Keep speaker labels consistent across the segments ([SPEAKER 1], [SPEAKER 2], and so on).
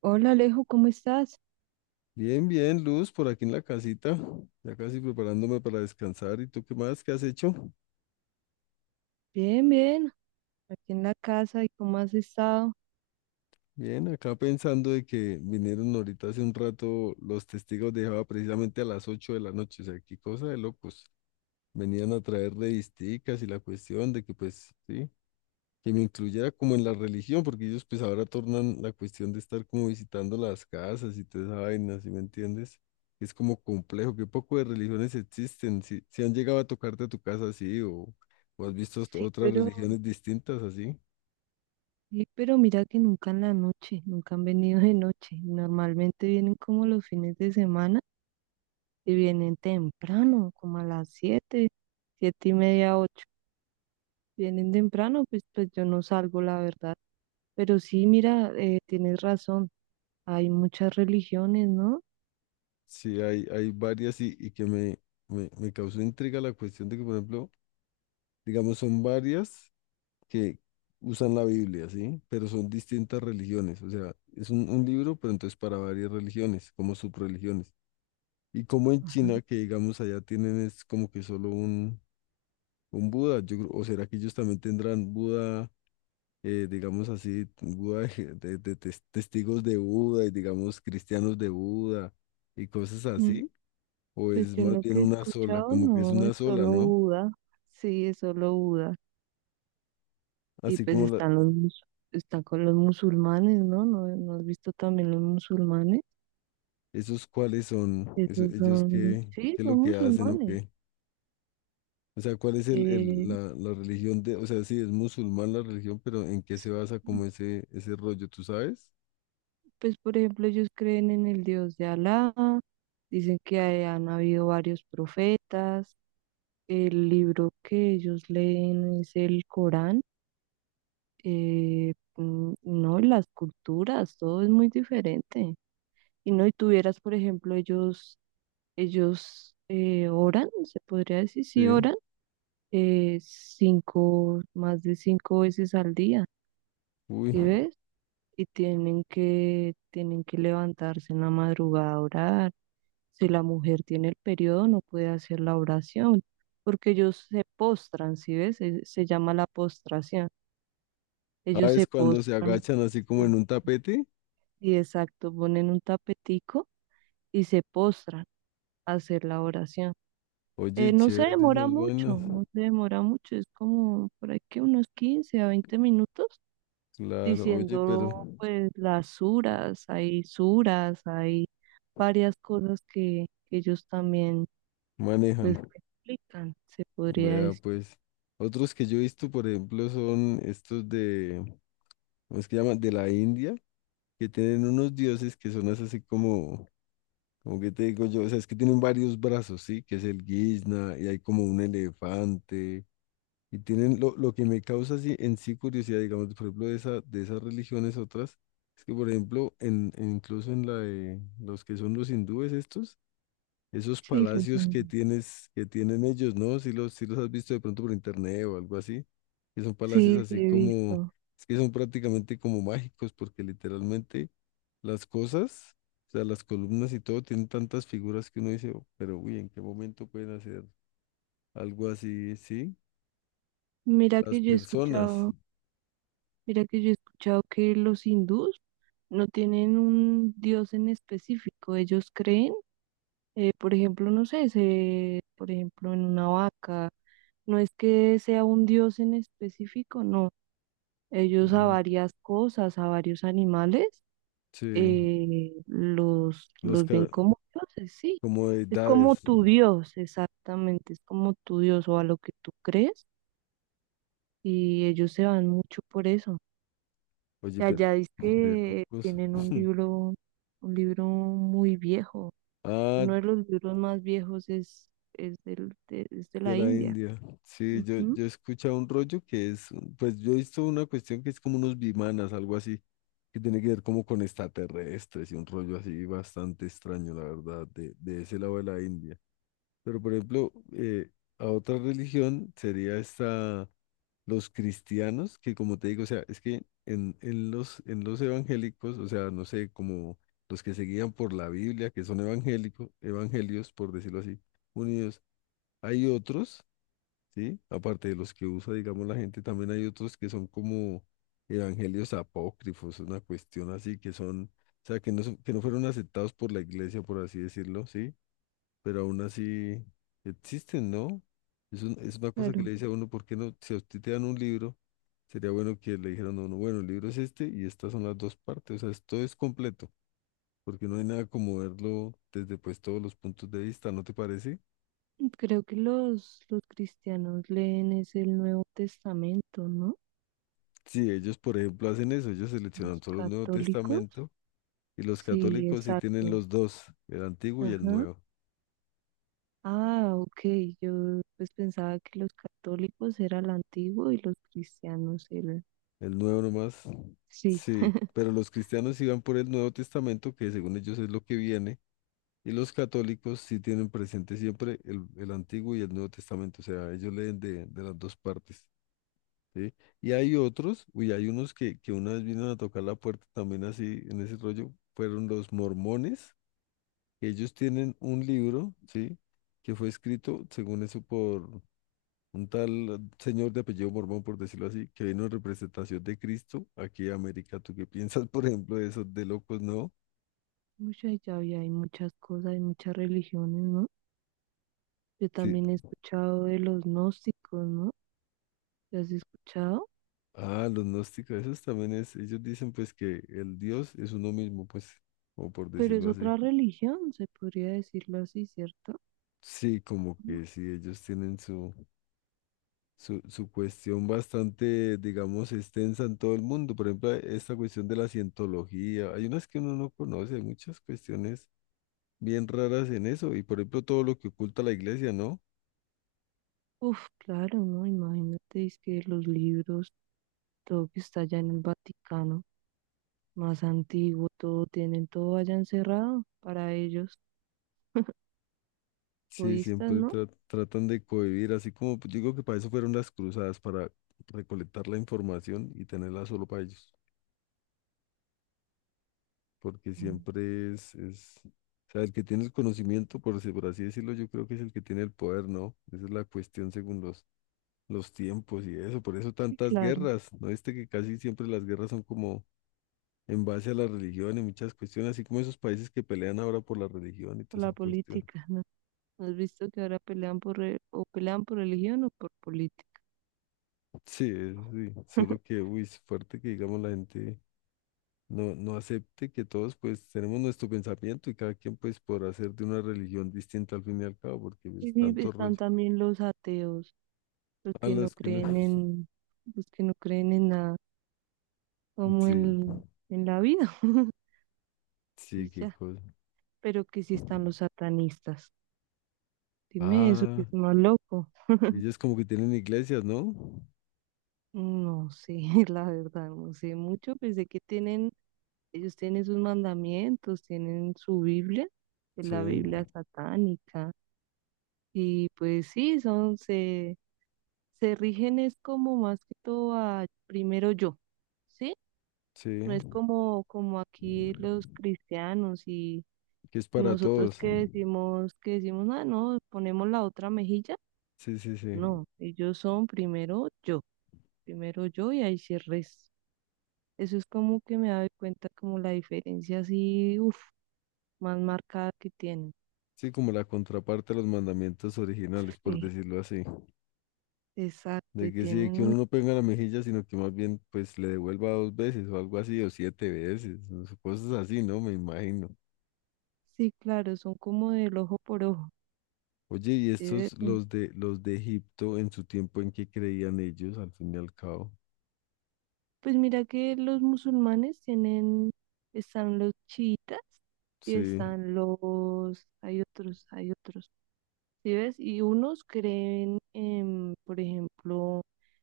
[SPEAKER 1] Hola Alejo, ¿cómo estás?
[SPEAKER 2] Bien, bien, Luz, por aquí en la casita, ya casi preparándome para descansar. ¿Y tú qué más? ¿Qué has hecho?
[SPEAKER 1] Bien, bien, aquí en la casa, ¿y cómo has estado?
[SPEAKER 2] Bien, acá pensando de que vinieron ahorita hace un rato los testigos de Jehová precisamente a las 8 de la noche, o sea, qué cosa de locos. Venían a traer revisticas y la cuestión de que pues sí, que me incluyera como en la religión, porque ellos pues ahora tornan la cuestión de estar como visitando las casas y toda esa vaina, ¿sí me entiendes? Es como complejo, qué poco de religiones existen, si han llegado a tocarte a tu casa así o has visto hasta
[SPEAKER 1] Sí,
[SPEAKER 2] otras
[SPEAKER 1] pero,
[SPEAKER 2] religiones distintas así,
[SPEAKER 1] sí, pero mira que nunca en la noche, nunca han venido de noche. Normalmente vienen como los fines de semana y vienen temprano, como a las siete, siete y media, ocho. Vienen temprano, pues yo no salgo, la verdad. Pero sí, mira, tienes razón, hay muchas religiones, ¿no?
[SPEAKER 2] sí hay varias y que me causó intriga la cuestión de que, por ejemplo, digamos, son varias que usan la Biblia, ¿sí? Pero son distintas religiones, o sea, es un libro, pero entonces para varias religiones, como subreligiones. Y como en
[SPEAKER 1] Ajá.
[SPEAKER 2] China, que digamos allá tienen es como que solo un Buda, o será que ellos también tendrán Buda, digamos así, Buda de testigos de Buda y digamos cristianos de Buda y cosas
[SPEAKER 1] Mm.
[SPEAKER 2] así, o
[SPEAKER 1] Pues
[SPEAKER 2] es
[SPEAKER 1] yo
[SPEAKER 2] más
[SPEAKER 1] lo
[SPEAKER 2] bien
[SPEAKER 1] que he
[SPEAKER 2] una sola,
[SPEAKER 1] escuchado
[SPEAKER 2] como que es
[SPEAKER 1] no es
[SPEAKER 2] una sola,
[SPEAKER 1] solo
[SPEAKER 2] ¿no?
[SPEAKER 1] Buda, sí, es solo Buda. Y
[SPEAKER 2] Así
[SPEAKER 1] pues
[SPEAKER 2] como la-
[SPEAKER 1] están los mus- Está con los musulmanes, ¿no? ¿No, no has visto también los musulmanes?
[SPEAKER 2] esos cuáles son, eso-
[SPEAKER 1] Esos
[SPEAKER 2] ellos
[SPEAKER 1] son,
[SPEAKER 2] qué,
[SPEAKER 1] sí,
[SPEAKER 2] qué es
[SPEAKER 1] son
[SPEAKER 2] lo que hacen o
[SPEAKER 1] musulmanes.
[SPEAKER 2] qué. O sea, ¿cuál es
[SPEAKER 1] Eh,
[SPEAKER 2] la, la religión de, o sea, sí, es musulmán la religión, pero ¿en qué
[SPEAKER 1] s-
[SPEAKER 2] se basa como ese rollo, tú sabes?
[SPEAKER 1] pues por ejemplo, ellos creen en el Dios de Alá, han habido varios profetas, el libro que ellos leen es el Corán, no, y las culturas, todo es muy diferente. Y no, y tuvieras, por ejemplo, ellos. Ellos oran, se podría decir, sí
[SPEAKER 2] Sí.
[SPEAKER 1] oran, cinco, más de cinco veces al día,
[SPEAKER 2] Uy,
[SPEAKER 1] ¿sí ves? Y tienen que levantarse en la madrugada a orar. Si la mujer tiene el periodo, no puede hacer la oración, porque ellos se postran, ¿sí ves? Se llama la postración. Ellos
[SPEAKER 2] ah,
[SPEAKER 1] se
[SPEAKER 2] es cuando se
[SPEAKER 1] postran,
[SPEAKER 2] agachan así como en
[SPEAKER 1] sí,
[SPEAKER 2] un tapete.
[SPEAKER 1] y exacto, ponen un tapetico y se postran a hacer la oración.
[SPEAKER 2] Oye,
[SPEAKER 1] No se
[SPEAKER 2] chévere
[SPEAKER 1] demora
[SPEAKER 2] esas vainas.
[SPEAKER 1] mucho, no se demora mucho, es como por aquí unos 15 a 20 minutos
[SPEAKER 2] Claro, oye, pero
[SPEAKER 1] diciendo pues las suras, hay varias cosas que ellos también
[SPEAKER 2] manejan.
[SPEAKER 1] pues explican, se podría
[SPEAKER 2] Vea,
[SPEAKER 1] decir.
[SPEAKER 2] pues. Otros que yo he visto, por ejemplo, son estos de, ¿cómo es que llaman? De la India, que tienen unos dioses que son así como, como que te digo yo, o sea, es que tienen varios brazos, ¿sí? Que es el guisna y hay como un elefante. Y tienen lo que me causa así en sí curiosidad, digamos, por ejemplo, de esa, de esas religiones otras, es que, por ejemplo, incluso en la de los que son los hindúes estos, esos
[SPEAKER 1] Sí, los
[SPEAKER 2] palacios que
[SPEAKER 1] hindúes.
[SPEAKER 2] tienes, que tienen ellos, ¿no? Si los, si los has visto de pronto por internet o algo así, que son palacios
[SPEAKER 1] Sí, sí,
[SPEAKER 2] así
[SPEAKER 1] he
[SPEAKER 2] como,
[SPEAKER 1] visto.
[SPEAKER 2] es que son prácticamente como mágicos, porque literalmente las cosas, o sea, las columnas y todo, tienen tantas figuras que uno dice, "Oh, pero uy, ¿en qué momento pueden hacer algo así? Sí,
[SPEAKER 1] Mira
[SPEAKER 2] las
[SPEAKER 1] que yo he
[SPEAKER 2] personas.
[SPEAKER 1] escuchado, mira que yo he escuchado que los hindús no tienen un dios en específico, ellos creen, por ejemplo, no sé, se, por ejemplo, en una vaca, no es que sea un dios en específico, no. Ellos a
[SPEAKER 2] Mm,
[SPEAKER 1] varias cosas, a varios animales,
[SPEAKER 2] sí, los
[SPEAKER 1] los ven
[SPEAKER 2] ca-
[SPEAKER 1] como dioses, sí.
[SPEAKER 2] como de
[SPEAKER 1] Es como tu dios, exactamente, es como tu dios o a lo que tú crees, y ellos se van mucho por eso. Y
[SPEAKER 2] oye, pero
[SPEAKER 1] allá dice
[SPEAKER 2] de
[SPEAKER 1] que
[SPEAKER 2] locos.
[SPEAKER 1] tienen un libro muy viejo.
[SPEAKER 2] Ah,
[SPEAKER 1] Uno de los libros más viejos es del, de, es de
[SPEAKER 2] de
[SPEAKER 1] la
[SPEAKER 2] la
[SPEAKER 1] India.
[SPEAKER 2] India. Sí, yo,
[SPEAKER 1] Ujú,
[SPEAKER 2] yo he escuchado un rollo que es, pues yo he visto una cuestión que es como unos bimanas, algo así, que tiene que ver como con extraterrestres y un rollo así bastante extraño, la verdad, de ese lado de la India. Pero por ejemplo, a otra religión sería esta, los cristianos, que como te digo, o sea, es que en los evangélicos, o sea, no sé, como los que se guían por la Biblia, que son evangélicos, evangelios, por decirlo así, unidos, hay otros, ¿sí? Aparte de los que usa, digamos, la gente, también hay otros que son como evangelios apócrifos, una cuestión así, que son, o sea, que no, son- que no fueron aceptados por la iglesia, por así decirlo, ¿sí? Pero aún así existen, ¿no? Es, un- es una cosa que
[SPEAKER 1] claro.
[SPEAKER 2] le dice a uno, ¿por qué no? Si a usted te dan un libro, sería bueno que le dijeran a uno, bueno, el libro es este y estas son las dos partes, o sea, esto es completo, porque no hay nada como verlo desde pues todos los puntos de vista, ¿no te parece?
[SPEAKER 1] Creo que los cristianos leen es el Nuevo Testamento, ¿no?
[SPEAKER 2] Sí, ellos, por ejemplo, hacen eso, ellos
[SPEAKER 1] Los
[SPEAKER 2] seleccionan solo el Nuevo
[SPEAKER 1] católicos.
[SPEAKER 2] Testamento y los
[SPEAKER 1] Sí,
[SPEAKER 2] católicos sí tienen
[SPEAKER 1] exacto.
[SPEAKER 2] los dos, el Antiguo y
[SPEAKER 1] Ajá. Ah, ok. Yo pues pensaba que los católicos era el antiguo y los cristianos el...
[SPEAKER 2] El Nuevo nomás,
[SPEAKER 1] Sí.
[SPEAKER 2] sí, pero los cristianos sí van por el Nuevo Testamento, que según ellos es lo que viene. Y los católicos sí tienen presente siempre el Antiguo y el Nuevo Testamento, o sea, ellos leen de las dos partes, ¿sí? Y hay otros, uy, hay unos que una vez vinieron a tocar la puerta también así, en ese rollo, fueron los mormones, que ellos tienen un libro, ¿sí? Que fue escrito, según eso, por un tal señor de apellido Mormón, por decirlo así, que vino en representación de Cristo aquí a América. ¿Tú qué piensas, por ejemplo, de esos de locos, no?
[SPEAKER 1] Mucha llave, hay muchas cosas, hay muchas religiones, ¿no? Yo
[SPEAKER 2] Sí.
[SPEAKER 1] también he escuchado de los gnósticos, ¿no? ¿Te has escuchado?
[SPEAKER 2] Ah, los gnósticos, esos también es, ellos dicen pues que el Dios es uno mismo, pues, o por
[SPEAKER 1] Pero es
[SPEAKER 2] decirlo así.
[SPEAKER 1] otra religión, se podría decirlo así, ¿cierto?
[SPEAKER 2] Sí, como que sí, ellos tienen su, su cuestión bastante, digamos, extensa en todo el mundo. Por ejemplo, esta cuestión de la cientología, hay unas que uno no conoce, hay muchas cuestiones bien raras en eso, y por ejemplo todo lo que oculta la iglesia, ¿no?
[SPEAKER 1] Uf, claro, ¿no? Imagínate, es que los libros, todo que está allá en el Vaticano, más antiguo, todo tienen todo allá encerrado para ellos,
[SPEAKER 2] Sí,
[SPEAKER 1] budistas,
[SPEAKER 2] siempre
[SPEAKER 1] ¿no?
[SPEAKER 2] tratan de cohibir, así como pues, yo digo que para eso fueron las cruzadas, para recolectar la información y tenerla solo para ellos. Porque
[SPEAKER 1] Mm.
[SPEAKER 2] siempre es, o sea, el que tiene el conocimiento, por así decirlo, yo creo que es el que tiene el poder, ¿no? Esa es la cuestión según los tiempos y eso, por eso
[SPEAKER 1] Sí,
[SPEAKER 2] tantas
[SPEAKER 1] claro,
[SPEAKER 2] guerras, ¿no viste que casi siempre las guerras son como en base a la religión y muchas cuestiones, así como esos países que pelean ahora por la religión y
[SPEAKER 1] por
[SPEAKER 2] toda
[SPEAKER 1] la
[SPEAKER 2] esa cuestión.
[SPEAKER 1] política, ¿no? ¿Has visto que ahora pelean o pelean por religión o por política?
[SPEAKER 2] Sí, eso sí, solo que, uy, es fuerte que digamos la gente... No, no acepte que todos pues tenemos nuestro pensamiento y cada quien pues podrá hacer de una religión distinta al fin y al cabo, porque
[SPEAKER 1] Y
[SPEAKER 2] es
[SPEAKER 1] sí,
[SPEAKER 2] tanto
[SPEAKER 1] están
[SPEAKER 2] rollo.
[SPEAKER 1] también los ateos, los
[SPEAKER 2] A
[SPEAKER 1] que no
[SPEAKER 2] los que no.
[SPEAKER 1] creen en, los que no creen en nada, como
[SPEAKER 2] Sí,
[SPEAKER 1] en la vida,
[SPEAKER 2] sí,
[SPEAKER 1] y
[SPEAKER 2] qué
[SPEAKER 1] ya.
[SPEAKER 2] cosa.
[SPEAKER 1] Pero que sí están los satanistas. Dime eso, que
[SPEAKER 2] Ah,
[SPEAKER 1] es más loco.
[SPEAKER 2] ellos como que tienen iglesias, ¿no?
[SPEAKER 1] No sé, la verdad, no sé mucho. Pensé que tienen, ellos tienen sus mandamientos, tienen su Biblia, que es
[SPEAKER 2] Sí,
[SPEAKER 1] la Biblia satánica. Y pues sí, son, se rigen es como más que todo a primero yo, ¿sí?
[SPEAKER 2] sí,
[SPEAKER 1] No es como, como aquí los cristianos y
[SPEAKER 2] que es para
[SPEAKER 1] nosotros
[SPEAKER 2] todos.
[SPEAKER 1] que decimos, ah, no, ponemos la otra mejilla.
[SPEAKER 2] Sí, sí, sí.
[SPEAKER 1] No, ellos son primero yo y ahí se reza. Eso es como que me doy cuenta como la diferencia así, uff, más marcada que tienen.
[SPEAKER 2] Sí, como la contraparte a los mandamientos originales, por
[SPEAKER 1] Sí.
[SPEAKER 2] decirlo así.
[SPEAKER 1] Exacto,
[SPEAKER 2] De
[SPEAKER 1] y
[SPEAKER 2] que sí, de
[SPEAKER 1] tienen
[SPEAKER 2] que
[SPEAKER 1] un...
[SPEAKER 2] uno no pega la mejilla, sino que más bien pues le devuelva dos veces o algo así, o siete veces, o sea, cosas así, ¿no? Me imagino.
[SPEAKER 1] Sí, claro, son como del ojo por ojo.
[SPEAKER 2] Oye, ¿y
[SPEAKER 1] Eh,
[SPEAKER 2] estos
[SPEAKER 1] mm,
[SPEAKER 2] los de Egipto en su tiempo en que creían ellos, al fin y al cabo?
[SPEAKER 1] pues mira que los musulmanes tienen, están los chiitas y
[SPEAKER 2] Sí.
[SPEAKER 1] están los... Hay otros, hay otros. ¿Sí ves? Y unos creen en, por ejemplo,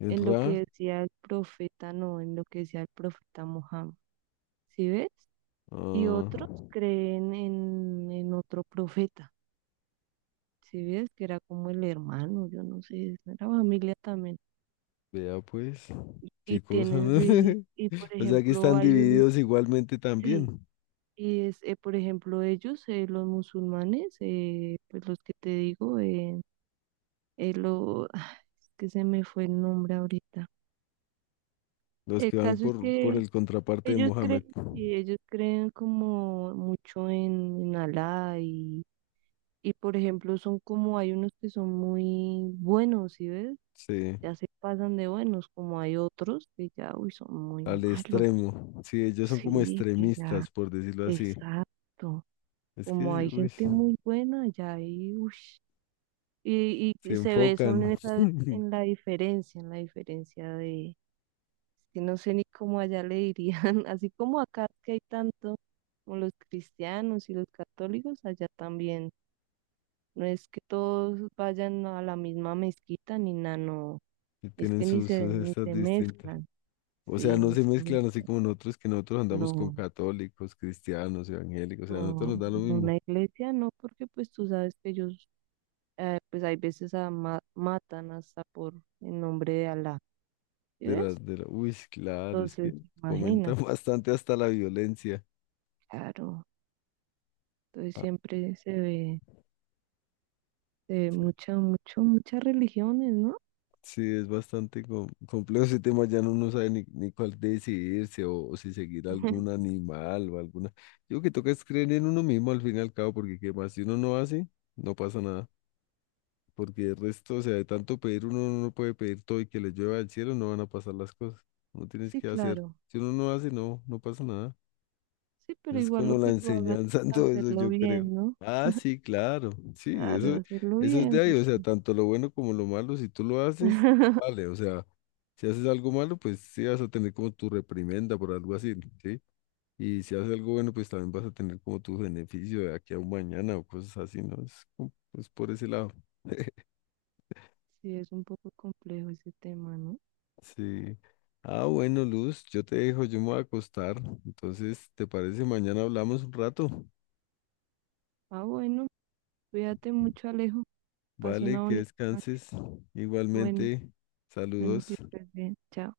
[SPEAKER 2] ¿En
[SPEAKER 1] en lo
[SPEAKER 2] Ra?
[SPEAKER 1] que decía el profeta, no, en lo que decía el profeta Mohammed. ¿Sí ves? Y
[SPEAKER 2] Ah,
[SPEAKER 1] otros creen en otro profeta, si ves que era como el hermano, yo no sé, es la familia también.
[SPEAKER 2] vea pues,
[SPEAKER 1] Y
[SPEAKER 2] qué cosa,
[SPEAKER 1] tienen,
[SPEAKER 2] ¿no?
[SPEAKER 1] de- y por
[SPEAKER 2] O sea que
[SPEAKER 1] ejemplo,
[SPEAKER 2] están
[SPEAKER 1] hay un,
[SPEAKER 2] divididos igualmente
[SPEAKER 1] sí,
[SPEAKER 2] también,
[SPEAKER 1] y es, por ejemplo, ellos, los musulmanes, pues los que te digo, lo, es que se me fue el nombre ahorita.
[SPEAKER 2] los
[SPEAKER 1] El
[SPEAKER 2] que van
[SPEAKER 1] caso es
[SPEAKER 2] por
[SPEAKER 1] que
[SPEAKER 2] el contraparte de
[SPEAKER 1] ellos
[SPEAKER 2] Mohamed,
[SPEAKER 1] creen, y ellos creen como mucho en Alá. Y por ejemplo, son como hay unos que son muy buenos, ¿sí ves?
[SPEAKER 2] sí,
[SPEAKER 1] Ya se pasan de buenos, como hay otros que ya, uy, son muy
[SPEAKER 2] al
[SPEAKER 1] malos.
[SPEAKER 2] extremo, sí, ellos son como
[SPEAKER 1] Sí, que ya,
[SPEAKER 2] extremistas, por decirlo así.
[SPEAKER 1] exacto.
[SPEAKER 2] Es
[SPEAKER 1] Como
[SPEAKER 2] que,
[SPEAKER 1] hay
[SPEAKER 2] uy,
[SPEAKER 1] gente muy buena, ya hay, uy. Y, y,
[SPEAKER 2] se
[SPEAKER 1] y se ve, son en
[SPEAKER 2] enfocan
[SPEAKER 1] esa, en la diferencia de, que no sé ni cómo allá le dirían, así como acá que hay tanto, como los cristianos y los católicos, allá también. No es que todos vayan a la misma mezquita ni nada, no.
[SPEAKER 2] y
[SPEAKER 1] Es
[SPEAKER 2] tienen
[SPEAKER 1] que
[SPEAKER 2] sus, sus
[SPEAKER 1] ni
[SPEAKER 2] estas
[SPEAKER 1] se
[SPEAKER 2] distintas.
[SPEAKER 1] mezclan,
[SPEAKER 2] O sea,
[SPEAKER 1] sí,
[SPEAKER 2] no
[SPEAKER 1] ni
[SPEAKER 2] se
[SPEAKER 1] se
[SPEAKER 2] mezclan
[SPEAKER 1] mezclan.
[SPEAKER 2] así como nosotros, que nosotros andamos con
[SPEAKER 1] No,
[SPEAKER 2] católicos, cristianos, evangélicos, o sea, a nosotros nos
[SPEAKER 1] no,
[SPEAKER 2] da lo
[SPEAKER 1] una
[SPEAKER 2] mismo.
[SPEAKER 1] iglesia no, porque pues tú sabes que ellos, pues hay veces matan hasta por el nombre de Alá, ¿sí
[SPEAKER 2] De la,
[SPEAKER 1] ves?
[SPEAKER 2] de la- Uy, sí, claro, es que
[SPEAKER 1] Entonces,
[SPEAKER 2] comentan
[SPEAKER 1] imagínate,
[SPEAKER 2] bastante hasta la violencia.
[SPEAKER 1] claro. Entonces
[SPEAKER 2] Ah,
[SPEAKER 1] siempre se ve mucha, mucho, muchas religiones, ¿no?
[SPEAKER 2] sí, es bastante complejo ese tema, ya no uno no sabe ni cuál decidirse o si seguir algún animal o alguna. Yo que toca es creer en uno mismo al fin y al cabo, porque qué más, si uno no hace, no pasa nada. Porque el resto, o sea, de tanto pedir uno no puede pedir todo y que le llueva del cielo, no van a pasar las cosas. No tienes
[SPEAKER 1] Sí,
[SPEAKER 2] que hacer.
[SPEAKER 1] claro.
[SPEAKER 2] Si uno no hace, no pasa nada.
[SPEAKER 1] Sí, pero
[SPEAKER 2] Es
[SPEAKER 1] igual lo
[SPEAKER 2] como
[SPEAKER 1] que
[SPEAKER 2] la
[SPEAKER 1] tú hagas,
[SPEAKER 2] enseñanza
[SPEAKER 1] pues
[SPEAKER 2] en todo eso,
[SPEAKER 1] hacerlo
[SPEAKER 2] yo creo.
[SPEAKER 1] bien, ¿no?
[SPEAKER 2] Ah, sí, claro. Sí,
[SPEAKER 1] Claro,
[SPEAKER 2] eso,
[SPEAKER 1] hacerlo
[SPEAKER 2] eso es
[SPEAKER 1] bien,
[SPEAKER 2] de ahí. O sea,
[SPEAKER 1] porque
[SPEAKER 2] tanto lo bueno como lo malo, si tú lo haces, vale. O sea, si haces algo malo, pues sí vas a tener como tu reprimenda por algo así, ¿sí? Y si haces algo bueno, pues también vas a tener como tu beneficio de aquí a un mañana o cosas así, ¿no? Es, como- es por ese lado.
[SPEAKER 1] sí, es un poco complejo ese tema, ¿no?
[SPEAKER 2] Sí. Ah, bueno, Luz, yo te dejo, yo me voy a acostar. Entonces, ¿te parece? Mañana hablamos un rato.
[SPEAKER 1] Ah, bueno, cuídate mucho, Alejo. Pasa una
[SPEAKER 2] Vale, que
[SPEAKER 1] bonita noche.
[SPEAKER 2] descanses.
[SPEAKER 1] Bueno,
[SPEAKER 2] Igualmente,
[SPEAKER 1] bueno,
[SPEAKER 2] saludos.
[SPEAKER 1] que estés bien. Chao.